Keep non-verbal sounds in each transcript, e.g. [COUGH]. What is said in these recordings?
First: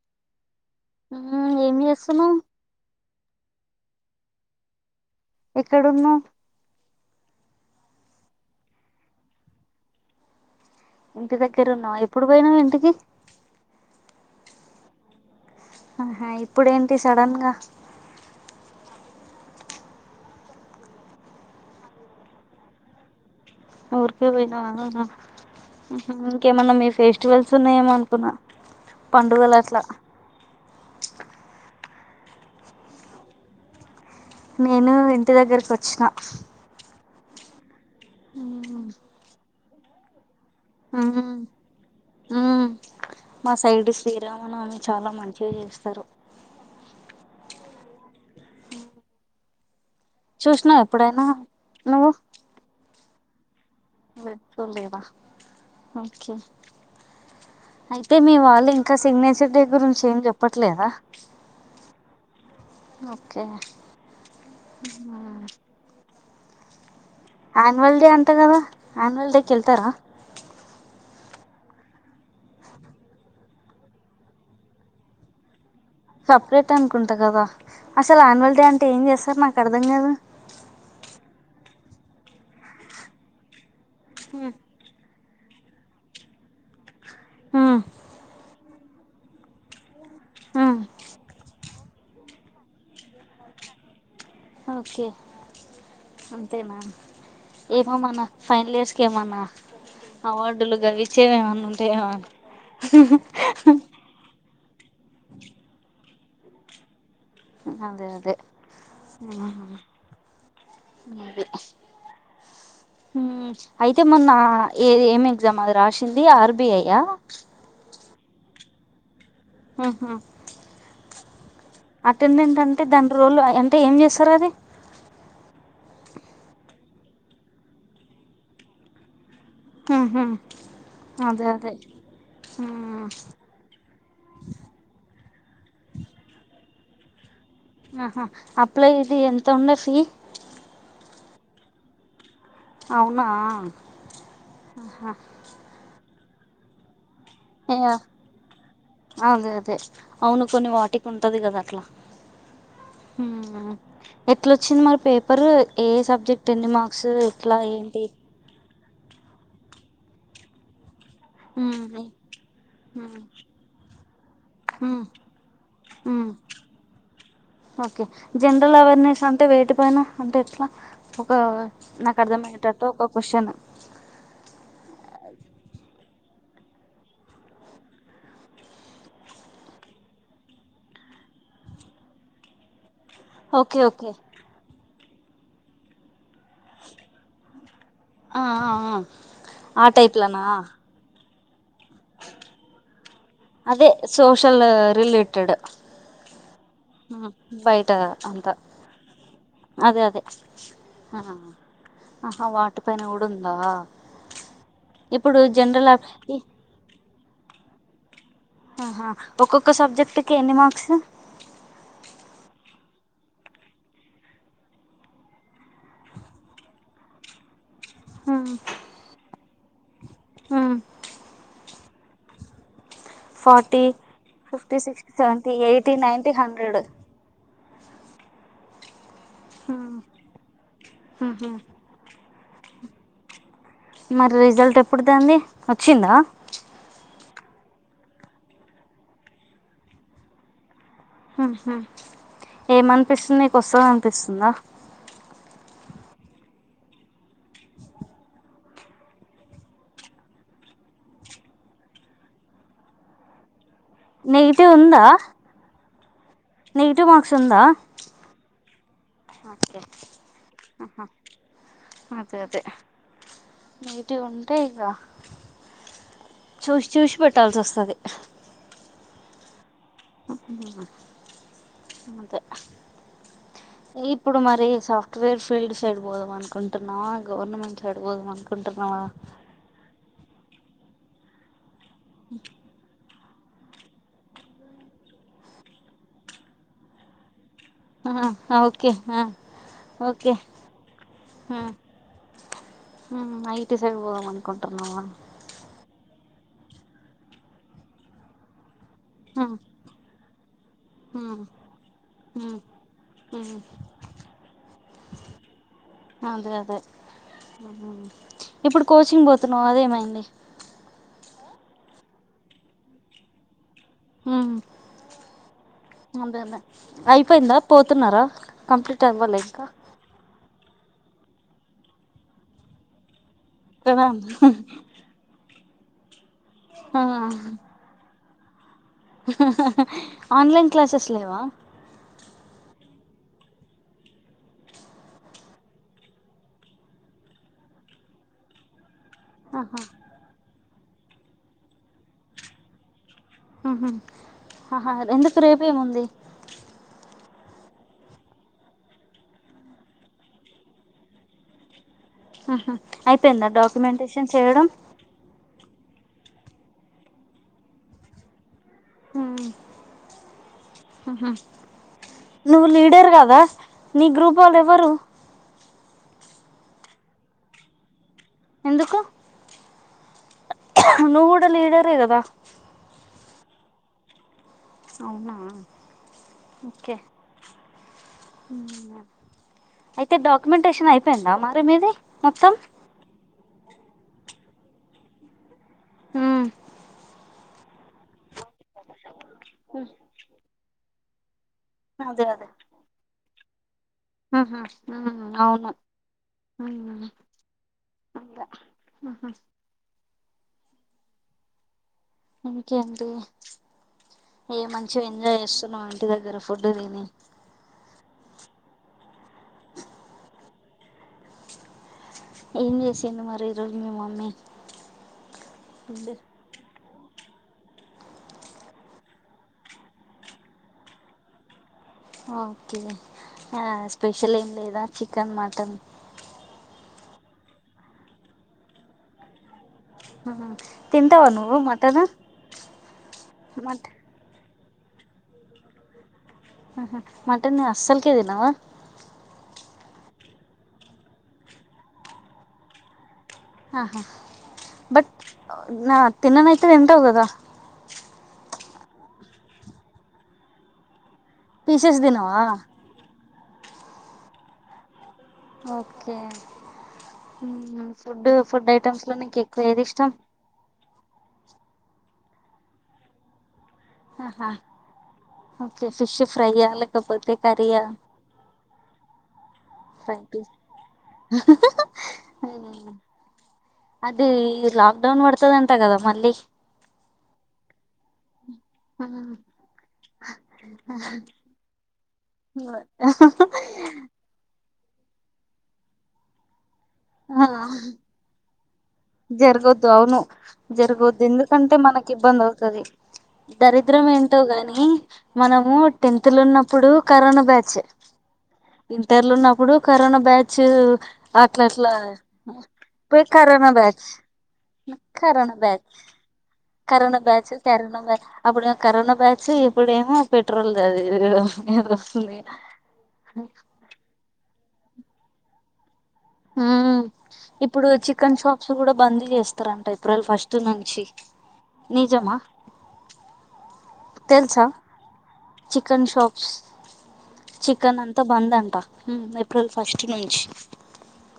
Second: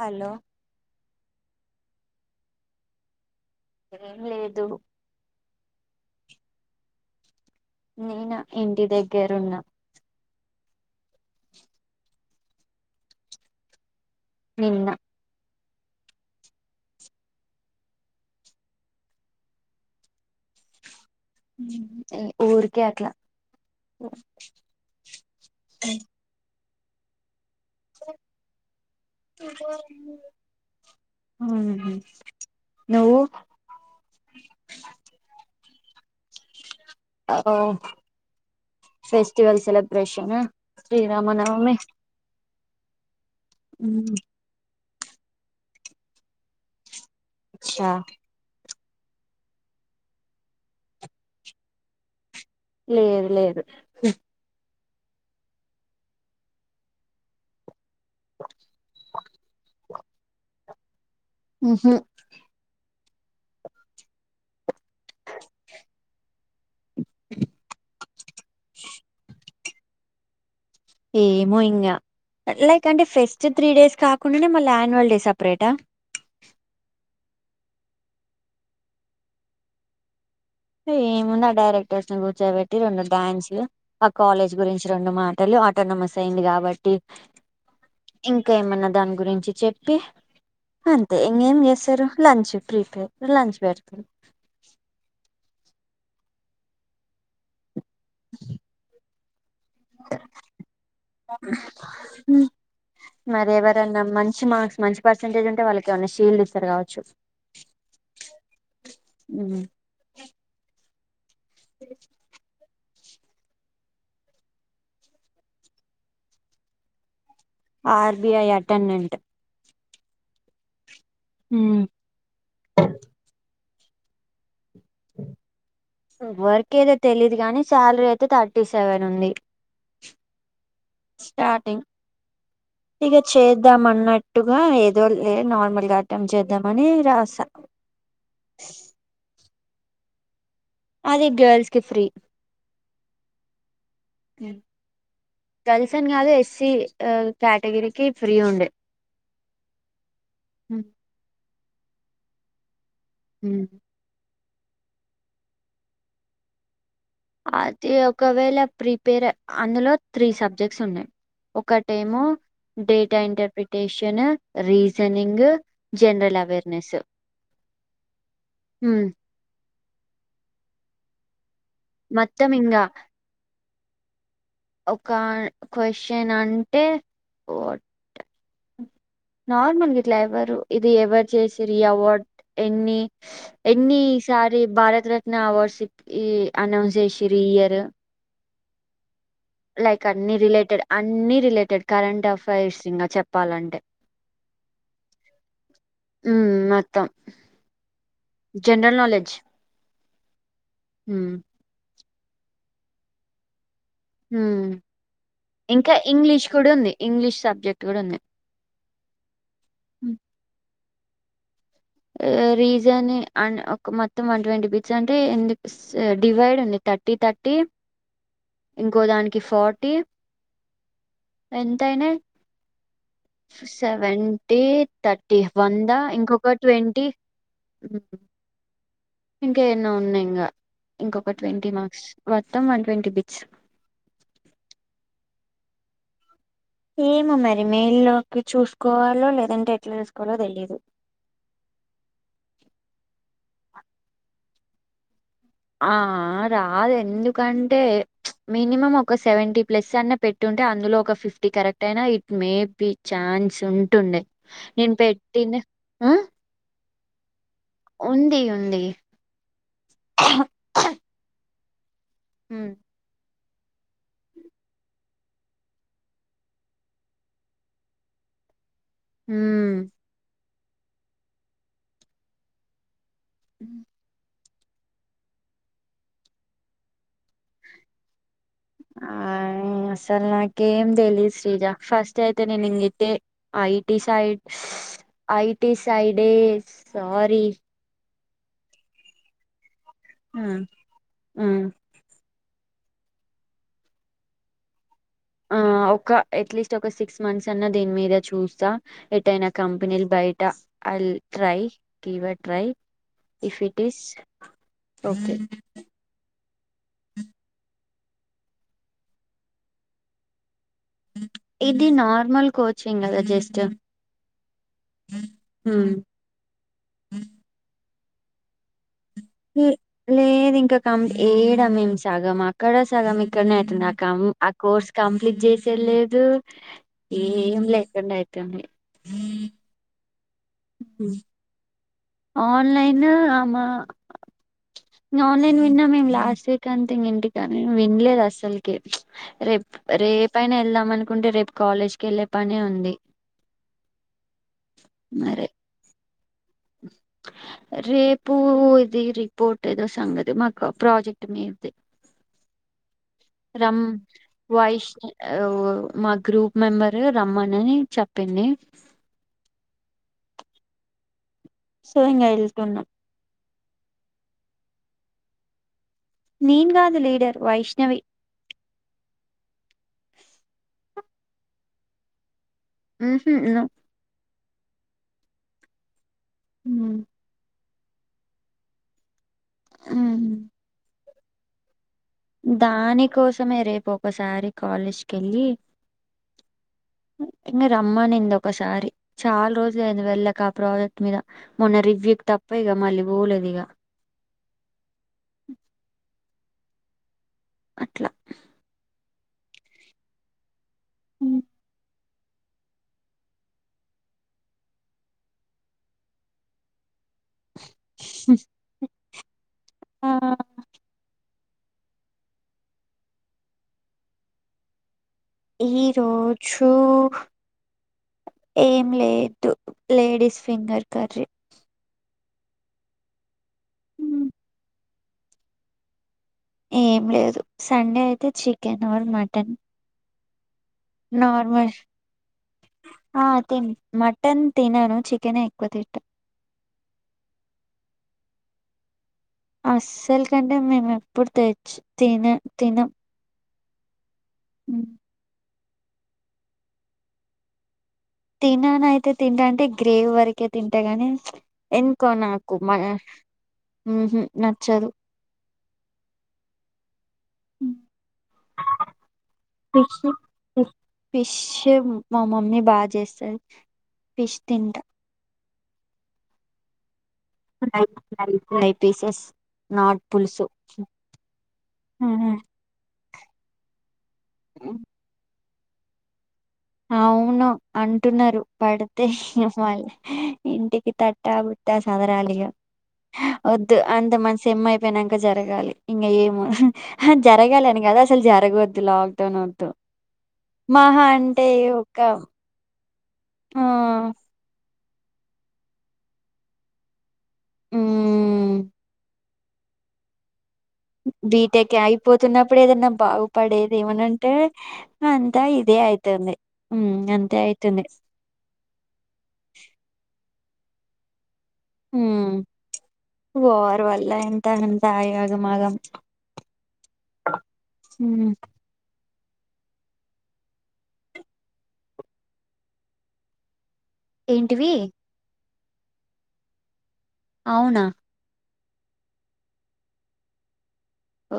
Hello hello ఏం చేస్తునవు ఏం లేదు ఎక్కడున్నావు నేనా ఇంటి దగ్గరున్నా ఇంటి దగ్గరు ఉన్నా ఎప్పుడు పోయినాం ఇంటికి నిన్న ఆహా ఇప్పుడేంటి సడన్ గా ఊరుకే అట్లా ఊరికే పోయినవా ఇంకేమైనా మీ ఫెస్టివల్ సునే ఏమనుకున్న పండుగలు అట్లా ఆ నువ్వు నేను ఇంటి దగ్గరకి వచ్చిన ఓ ఫెస్టివల్ సెలిబ్రేషన్ ఉమ్, శ్రీరామనవమే ఉమ్. మా సైడ్ శ్రీరామ నవమి ఆమె చాలా మంచిగా చేస్తారు అచ్చా చూసినావు ఎప్పుడైనా నువ్వు లేదు లేదు లేలేవా ఓకే అయితే మీ వాళ్ళు ఇంకా సిగ్నేచర్ డే గురించి ఏం చెప్పట్లేదా ఆహ ఓకే ఆన్యువల్ డే అంత కదా ఆన్యువల్ డే కి వెళ్తారా ఏమో ఇంగ లైక్ అంటే ఫెస్ట్ త్రీ డేస్ కాకుండానే మళ్ళీ యాన్యువల్ డే సెపరేటా సపరేట్ అనుకుంటా కదా అసలు ఆన్యువల్ డే అంటే ఏం చేస్తారు నాకు అర్థం కాదు ఏముంది ఆ డైరెక్టర్స్ ని కూర్చోబెట్టి రెండు డ్యాన్స్లు ఆ కాలేజ్ గురించి రెండు మా లు ఆటోనమస్ అయింది కాబట్టి ఉమ్ ఇంకా ఇకా ఏమన్నా దాని గురించి చెప్పి అంతే ఇంకేం చేస్తారు లంచ్ ప్రీపే లంచ్ పెడతారు ఓకే అంతేనా ఏమమన్నా ఫైనైనల్ ఇయర్స్ క ఏమనా అవార్డులు గవిచేవిమన్నా ఉంటాయ ఉమ్, మరి ఎవరైన్నా మంచి మార్క్స్ మంచి పర్సెంటేజ్ ఉంటే వాళ్ళకిమన్నా షీల్డ్ ఇస్తారు కావచ్చు అదే అదే ఉమ్, అ అ అయితే మొన్న ఏ ఏమి ఎగ్జామ్ అది రాసింది ఆర్బిఐయా ఆర్బిఐ అటెండెంట్ ఆహా ఉమ్, అటెండెంట్ అంటే దాని రోల్ అంటే ఏం చేస్తారు అది వర్క్ ఏదో తెలిదు కానీ శాలరీ అయితే థర్టీ సెవెన్ ఉంది ఆహా అదే అదే స్టార్టింగ్ మ్మ్ ఇక చేద్దాం అన్నట్టుగా ఏదో లే నార్మల్గాటం చేద్దాం అని రాసా ఆహా అప్లై ఇది ఎంత ఉంది ఫీ అది గేర్ల్స్ కి ఫ్రీ అవునా గర్ల్స్ అని కాదు ఎస్సి ఆ ఏయా అదే అదే అవును కొన్ని వాటికి ఉంటది కదా హు ఉమ్, ఏట్లోచ్చింది మరి పేపరూ ఏ సబ్జెక్ట్ ఎన్ని మా అది ఒకవేళ ప్రిపేర్ అందులో త్రీ సబ్జెక్ట్స్ ఉన్నాయి ఉమ్ ఒకటేమో ఉమ్ [UNINTELLIGIBLE] interpretation um reasoning general awareness okay general hmm. Awareness అంటే వేటి పైన అంటే ఎట్లా ఒక నాకు మొత్తం ఇంకా అర్థమయ్యేటట్టు ఒక క్వశ్చన్ ఒక క్వశ్చన్ అంటే నార్మల్ ఇట్ల ఎవరు ఇది ఎవరు చేసిరు అవార్డ్ ఎన్ని ఓకే ఓకే ఎన్నిసారి భారతరత్న అవార్డ్స్ ఈ అనౌన్స్ చేసిరు ఇయరు ఆ ఆ ఆ లైక్ అన్ని టైప్లనా రిలేటెడ్ అన్ని రిలేటెడ్ కరెంట్ అఫైర్స్ ఇంగ చెప్ అదే సోషల్ రిలేటెడ్ మ్మ్, మొత్తం బయట అంతా జనరల్ నాలెడ్జ్ అదే అదే ఆ హ్మ్ ఆహా వాటి పైన కూడ ఉందా ఇప్పుడు జనరల్ ఇంకా అబ్- ఈ ఇంగ్లీష్ కూడ ఉంది ఇంగ్లీష్ సబ్జెక్ట్ కూడ ఉంది ఆహా ఒక్కొక్క సబ్జెక్ట్ కి ఎన్ని మార్క్స్ రీజనే ఆ ఒక మొత్తం వన్ ట్వంటీ బీచ్ అంటే ఎందుకు డివైడ్ ఉ థర్టీ థర్టీ హ్మ్ ఇంకో దానికి ఫార్టీ హ్మ్ ఎన్ యినా forty seventy fifty sixty thirty seventy వంద ఎయిటీ నైన్టీ ఇంకొ క హండ్రెడ్ ట్వంటీ ఇంకా ఎన్నో హ్మ్ ఉన్నాయి ఇంకా ఇంకొక హ్మ్ హు ట్వంటీ మార్క్స్ మొత్తం వన్ ట్వంటీ బిట్స్ మరి రిజల్ట్ ఎప్పుడుదండి వచ్చిందా ఏమ మరి మేల్లోకి చూసుకోవాలో లేదంటే ఎట్ల చూసుకోవాలో తెలిదు ఏమనిపిస్తుంది నీకు వస్తదనిపిస్తుందా ఆ రాదు ఎందుకంటే మినిమం ఒక సెవెంటీ ప్లస్ అన్న పెట్టుంటే అందులో ఒక ఫిఫ్టీ కరెక్ట్ అయినా it may be chance ఉంటుండే నెగిటివ్ నేను ఉందా పెట్టింది నెగిటివ్ మార్క్స్ ఉందా ఉంది ఉంది అదే అదే ఉమ్ మీది ఉంటే ఇగ చూసి చూసిపెట్టాల్సి వస్తది హు ఇప్పుడు సాఫ్ట్ వేర్ ఫీల్డ్ సైడ్ పోదాం అనుకుంటున్నా గవర్నమెంట్ సైడ్బోధం అను కుంటున్నావ గేమ్ తేలేదు శ్రీజ ఫస్ట్ అయితే నేను ఇంగిదే ఐటి సైడ్ ఐటి సైడే సారీ ఆ ఒకే ఆ ఆ ఐటీ సైడ్ పోదాం అనుకుంటన్నావ ఆ ఒక అట్లీస్ట్ ఒక సిక్స్ మంత్స్ అన్నా దీని మీద చూస్త ఎట అయినా ఉమ్ కంపెనీల్ బయట I ill um try give a um try um if it is okay అదే ఇప్పుడు కోచింగ్ పోతున్నావు అదేమైంది ఇది నార్మల్ కోచింగ్ కదా జస్ట్ అంతే లే అయిపోయింద పో న్నారా కంప్లీట్ అవ్వాలే ఇంకా లేదు ఇంకా కం ఏడ మేం సగం అక్కడ సగం [UNINTELLIGIBLE] అయితుంది కదా ఆ కోర్స్ కంప్లీట్ చేసేలేదు ఆ ఏం లేకుండా అయి తాన్నే ఆన్లైన్ క్లాసెస్ లేవా ఆన్లైన్ ఆమ ఆన్లైన్ విన్నా మేము లాస్ట్ వీక్ అంతే ఇంక ఇంటికని వినలేదు అసలకి రేపు ఆహా రేపైనా ఎళ్దాం అనుకుంటే రేపు కాలేజ్కి వెళ్ళే పనే ఉంది ఆహా ఆహా ఎందుకు మరే రేపేముంది రేపు ఇది రిపోర్ట్ ఏదో సంగతి మాకు ప్రాజెక్ట్ మీద్ది ఆహా అయిపోయిందా రమ్ డాక్యుమెంటేషన్ చేయడం వాయిష్ ఆవ్ మా గ్రూప్ మెంబరు రమ్మనని చెప్పింది హ ఆహా సో ఇంగ నువ్వు వెళ్తున్నాం లీడర్ కదా నీ గ్రూప్ వోళ్ళు ఎవ్వరు నీ కాదు లీడర్ వైష్ణవి ఎందుకు నువ్వు గూడా లీడరే కదా మ్ హు నొ అవునా ఓకే అయితే డాక్యుమెంటేషన్ అయిపోయిందా మరి మీది మొత్తం దాని కోసమే రేపు ఒకసారి కాలేజ్కి కెళ్ళి మ్మ్ నిన్న రమ్మనింది ఒకసారి చాలా రోజులు అయింది వెళ్ళక ఆ ప్రాజెక్ట్ మీద మొన్న రివ్యూ తప్ప ఇగ మళ్ళీ బోలేదు ఇగ ఆహా అవును అందా అవునా అట్లా అంగ ఆహా మ్ ఇంకేంటి ఏ మంచిగా ఎంజాయ్ చేస్తున్నాం ఇంటి దగ్గర ఫుడ్ తిని ఆ ఏం చేసింది మరి ఈ రోజు మీ మమ్మీ ఫుడ్ ఈరోజు ఏం లేదు లేడీస్ ఫింగర్ కర్రీ ఓకే ఆ స్పెషల్ ఏం లేదా చికెన్ మటన్ ఏం లేదు సండే అయితే చికెన్ ఆర్ మటన్ ఆహా తింటావా నువ్వు నార్మల్ మటన్ అ తిన్ మట్ మటన్ తినను చికెనే ఎక్కువ తింట ఆహా మటన్ అస్సల్కే తినవా అస్సలు కంటే మేము ఎప్పుడు తెచ్చి తిన తినం ఆహా బట్ నా తిన్ననైతే తింటావ్ కదా తినను అయితే తింటా అంటే గ్రేవీ వరకే తింటా గాని పీసెస్ ఎందుకో తినవా నాకు మ మ్ హు నచ్చదు ఓకే ఫుడ్ ఫుడ్ ఐటమ్స్ లో నీకు ఎక్కువ ఏది ఫిష్ ఇష్టం ఫిష్ ఫిష్ మా మమ్మీ బా చేస్తాది ఫిష్ ఆహా తింటా ఓకే ఫిష్ ఫ్రై ఆ లే fry fry pieces not fry పులుసు పీస్ మ్ హు మ్మ్. అది లాక్ డౌన్ పడతది అంట కదా మళ్ళీ అవును అంటున్నారు పడితే మ్మ్. మళ్ళ ఇంటికి తట్టాబుట్ట సదరలిగ వద్దు అంత మన సెమ్ అయిపోయినాక జరగాలి ఇంగ ఏమో జరగాలని కాదు అసలు జరగవద్ జరుగద్దు అవును మహా జరుగద్ంద అంటే కంటే ఒక మనకి ఇబ్బంది అవుతది ఆ దరిద్రం ఏంటో గాని మనము టెన్త్ లో ఉన్నప్పుడు కరోనా బ్యాచ్ ఉమ్ ఇంటర్లు ఉన్నప్పుడు ఇప్పుడు కరోనా బ్యాచ్ అట్లా బీటెక్ అట్లా అయిపోతున్నప్పుడు ఏదన్నా పోయి కరోనా బాగుపడేది బ్యాచ్ ఏమనంటే అంతా కరోనా ఇదే బ్యాచ్ అయితుంది ఉమ్ కరనా అంతే బ్యాచ్ అయితుంది కరనా్బ్యాచ్ అప్పుడు కరోనా బ్యాచ్ ఇప్పుడేమో పెట్రోల్ అది ఇ ఉమ్ వర్వల్ల ఎంత అంతాయగమాగం ఉమ్ ఇప్పుడు ఉమ్ చికెన్ షాప్స్ కూడా బందీ చేస్తారంట ఏప్రిల్ ఫస్ట్ నుంచి నిజమా తెలుసా ఏంటివి చికెన్ షాప్స్ అవునా చికెన్ అంత బంద అంత ప ఏప్రిల్ ఫస్ట్ నుంచి ఓ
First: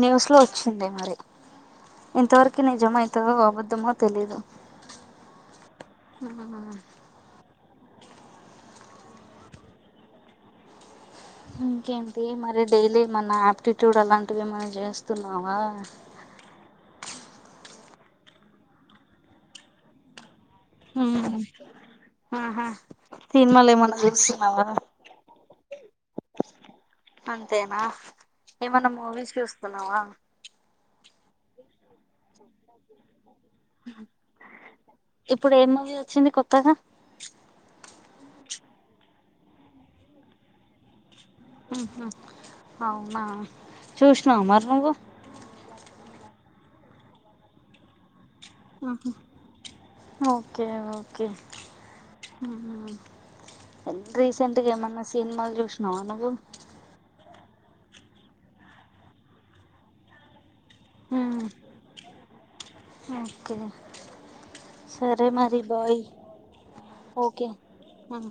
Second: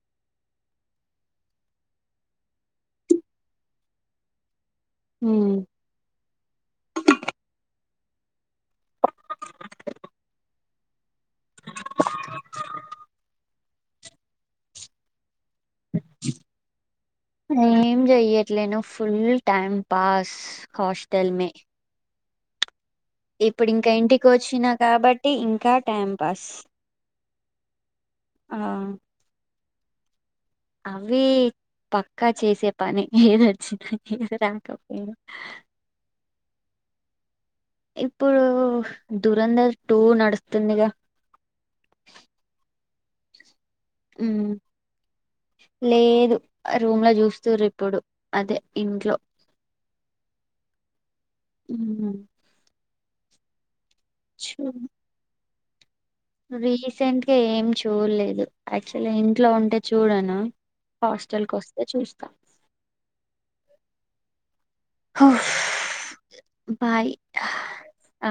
న్యూస్ లో వచ్చింది మరి ఇంతవరకు నీ జమ అవుతో అబద్ధమో తెలీదు మ్ ఊ ఇంకేంటి మరి డైలీ మన ఆయాప్టిట్యూడ్ అలాంటివి ఎమన చేస్తున్నా ఆవా ఏం చెయ్యట్లేను ఫుల్ టైమ్ పాస్ హాస్టల్ మే ఆహా ఇప్పుడు సినిమాలు ఇంకా ఏమన్నా ఇంటికి చూస్తున్నావా ఓచ్చినా కాబట్టి ఇంకా టైం పాస్ అంతేన ఆ ఏమన్న మూవీస్ చూస్తున్నావ అవి పక్కా చేసే పని ఏదొచ్చిది ఏది రాకపోయినా తగ ఇప్పుడు దురంధర్ టూ నడుస్తుందిగా ఊహు అవునా చూశానావా మ్మ్ మరీ నువు ఆ రూమ్ ల చూస్త్ర ఇప్పుడు అదే ఆహా ఇంట్లో ఓకే ఓకే మ్మ్ ఉ ఎం చూ రీసెంట్గ ఏమన్న సినిమాలు చూషినవ నువ్వు కే ఏం చూడ్లేదు యాక్చువలీ నేన్ ఇంట్లో ఉంటే చూడను. హాస్టల్ కోస్తే చూస్తాం ఓకే సరే అహ్ మరి బాయ్ బాయ్ ఓకే ఆ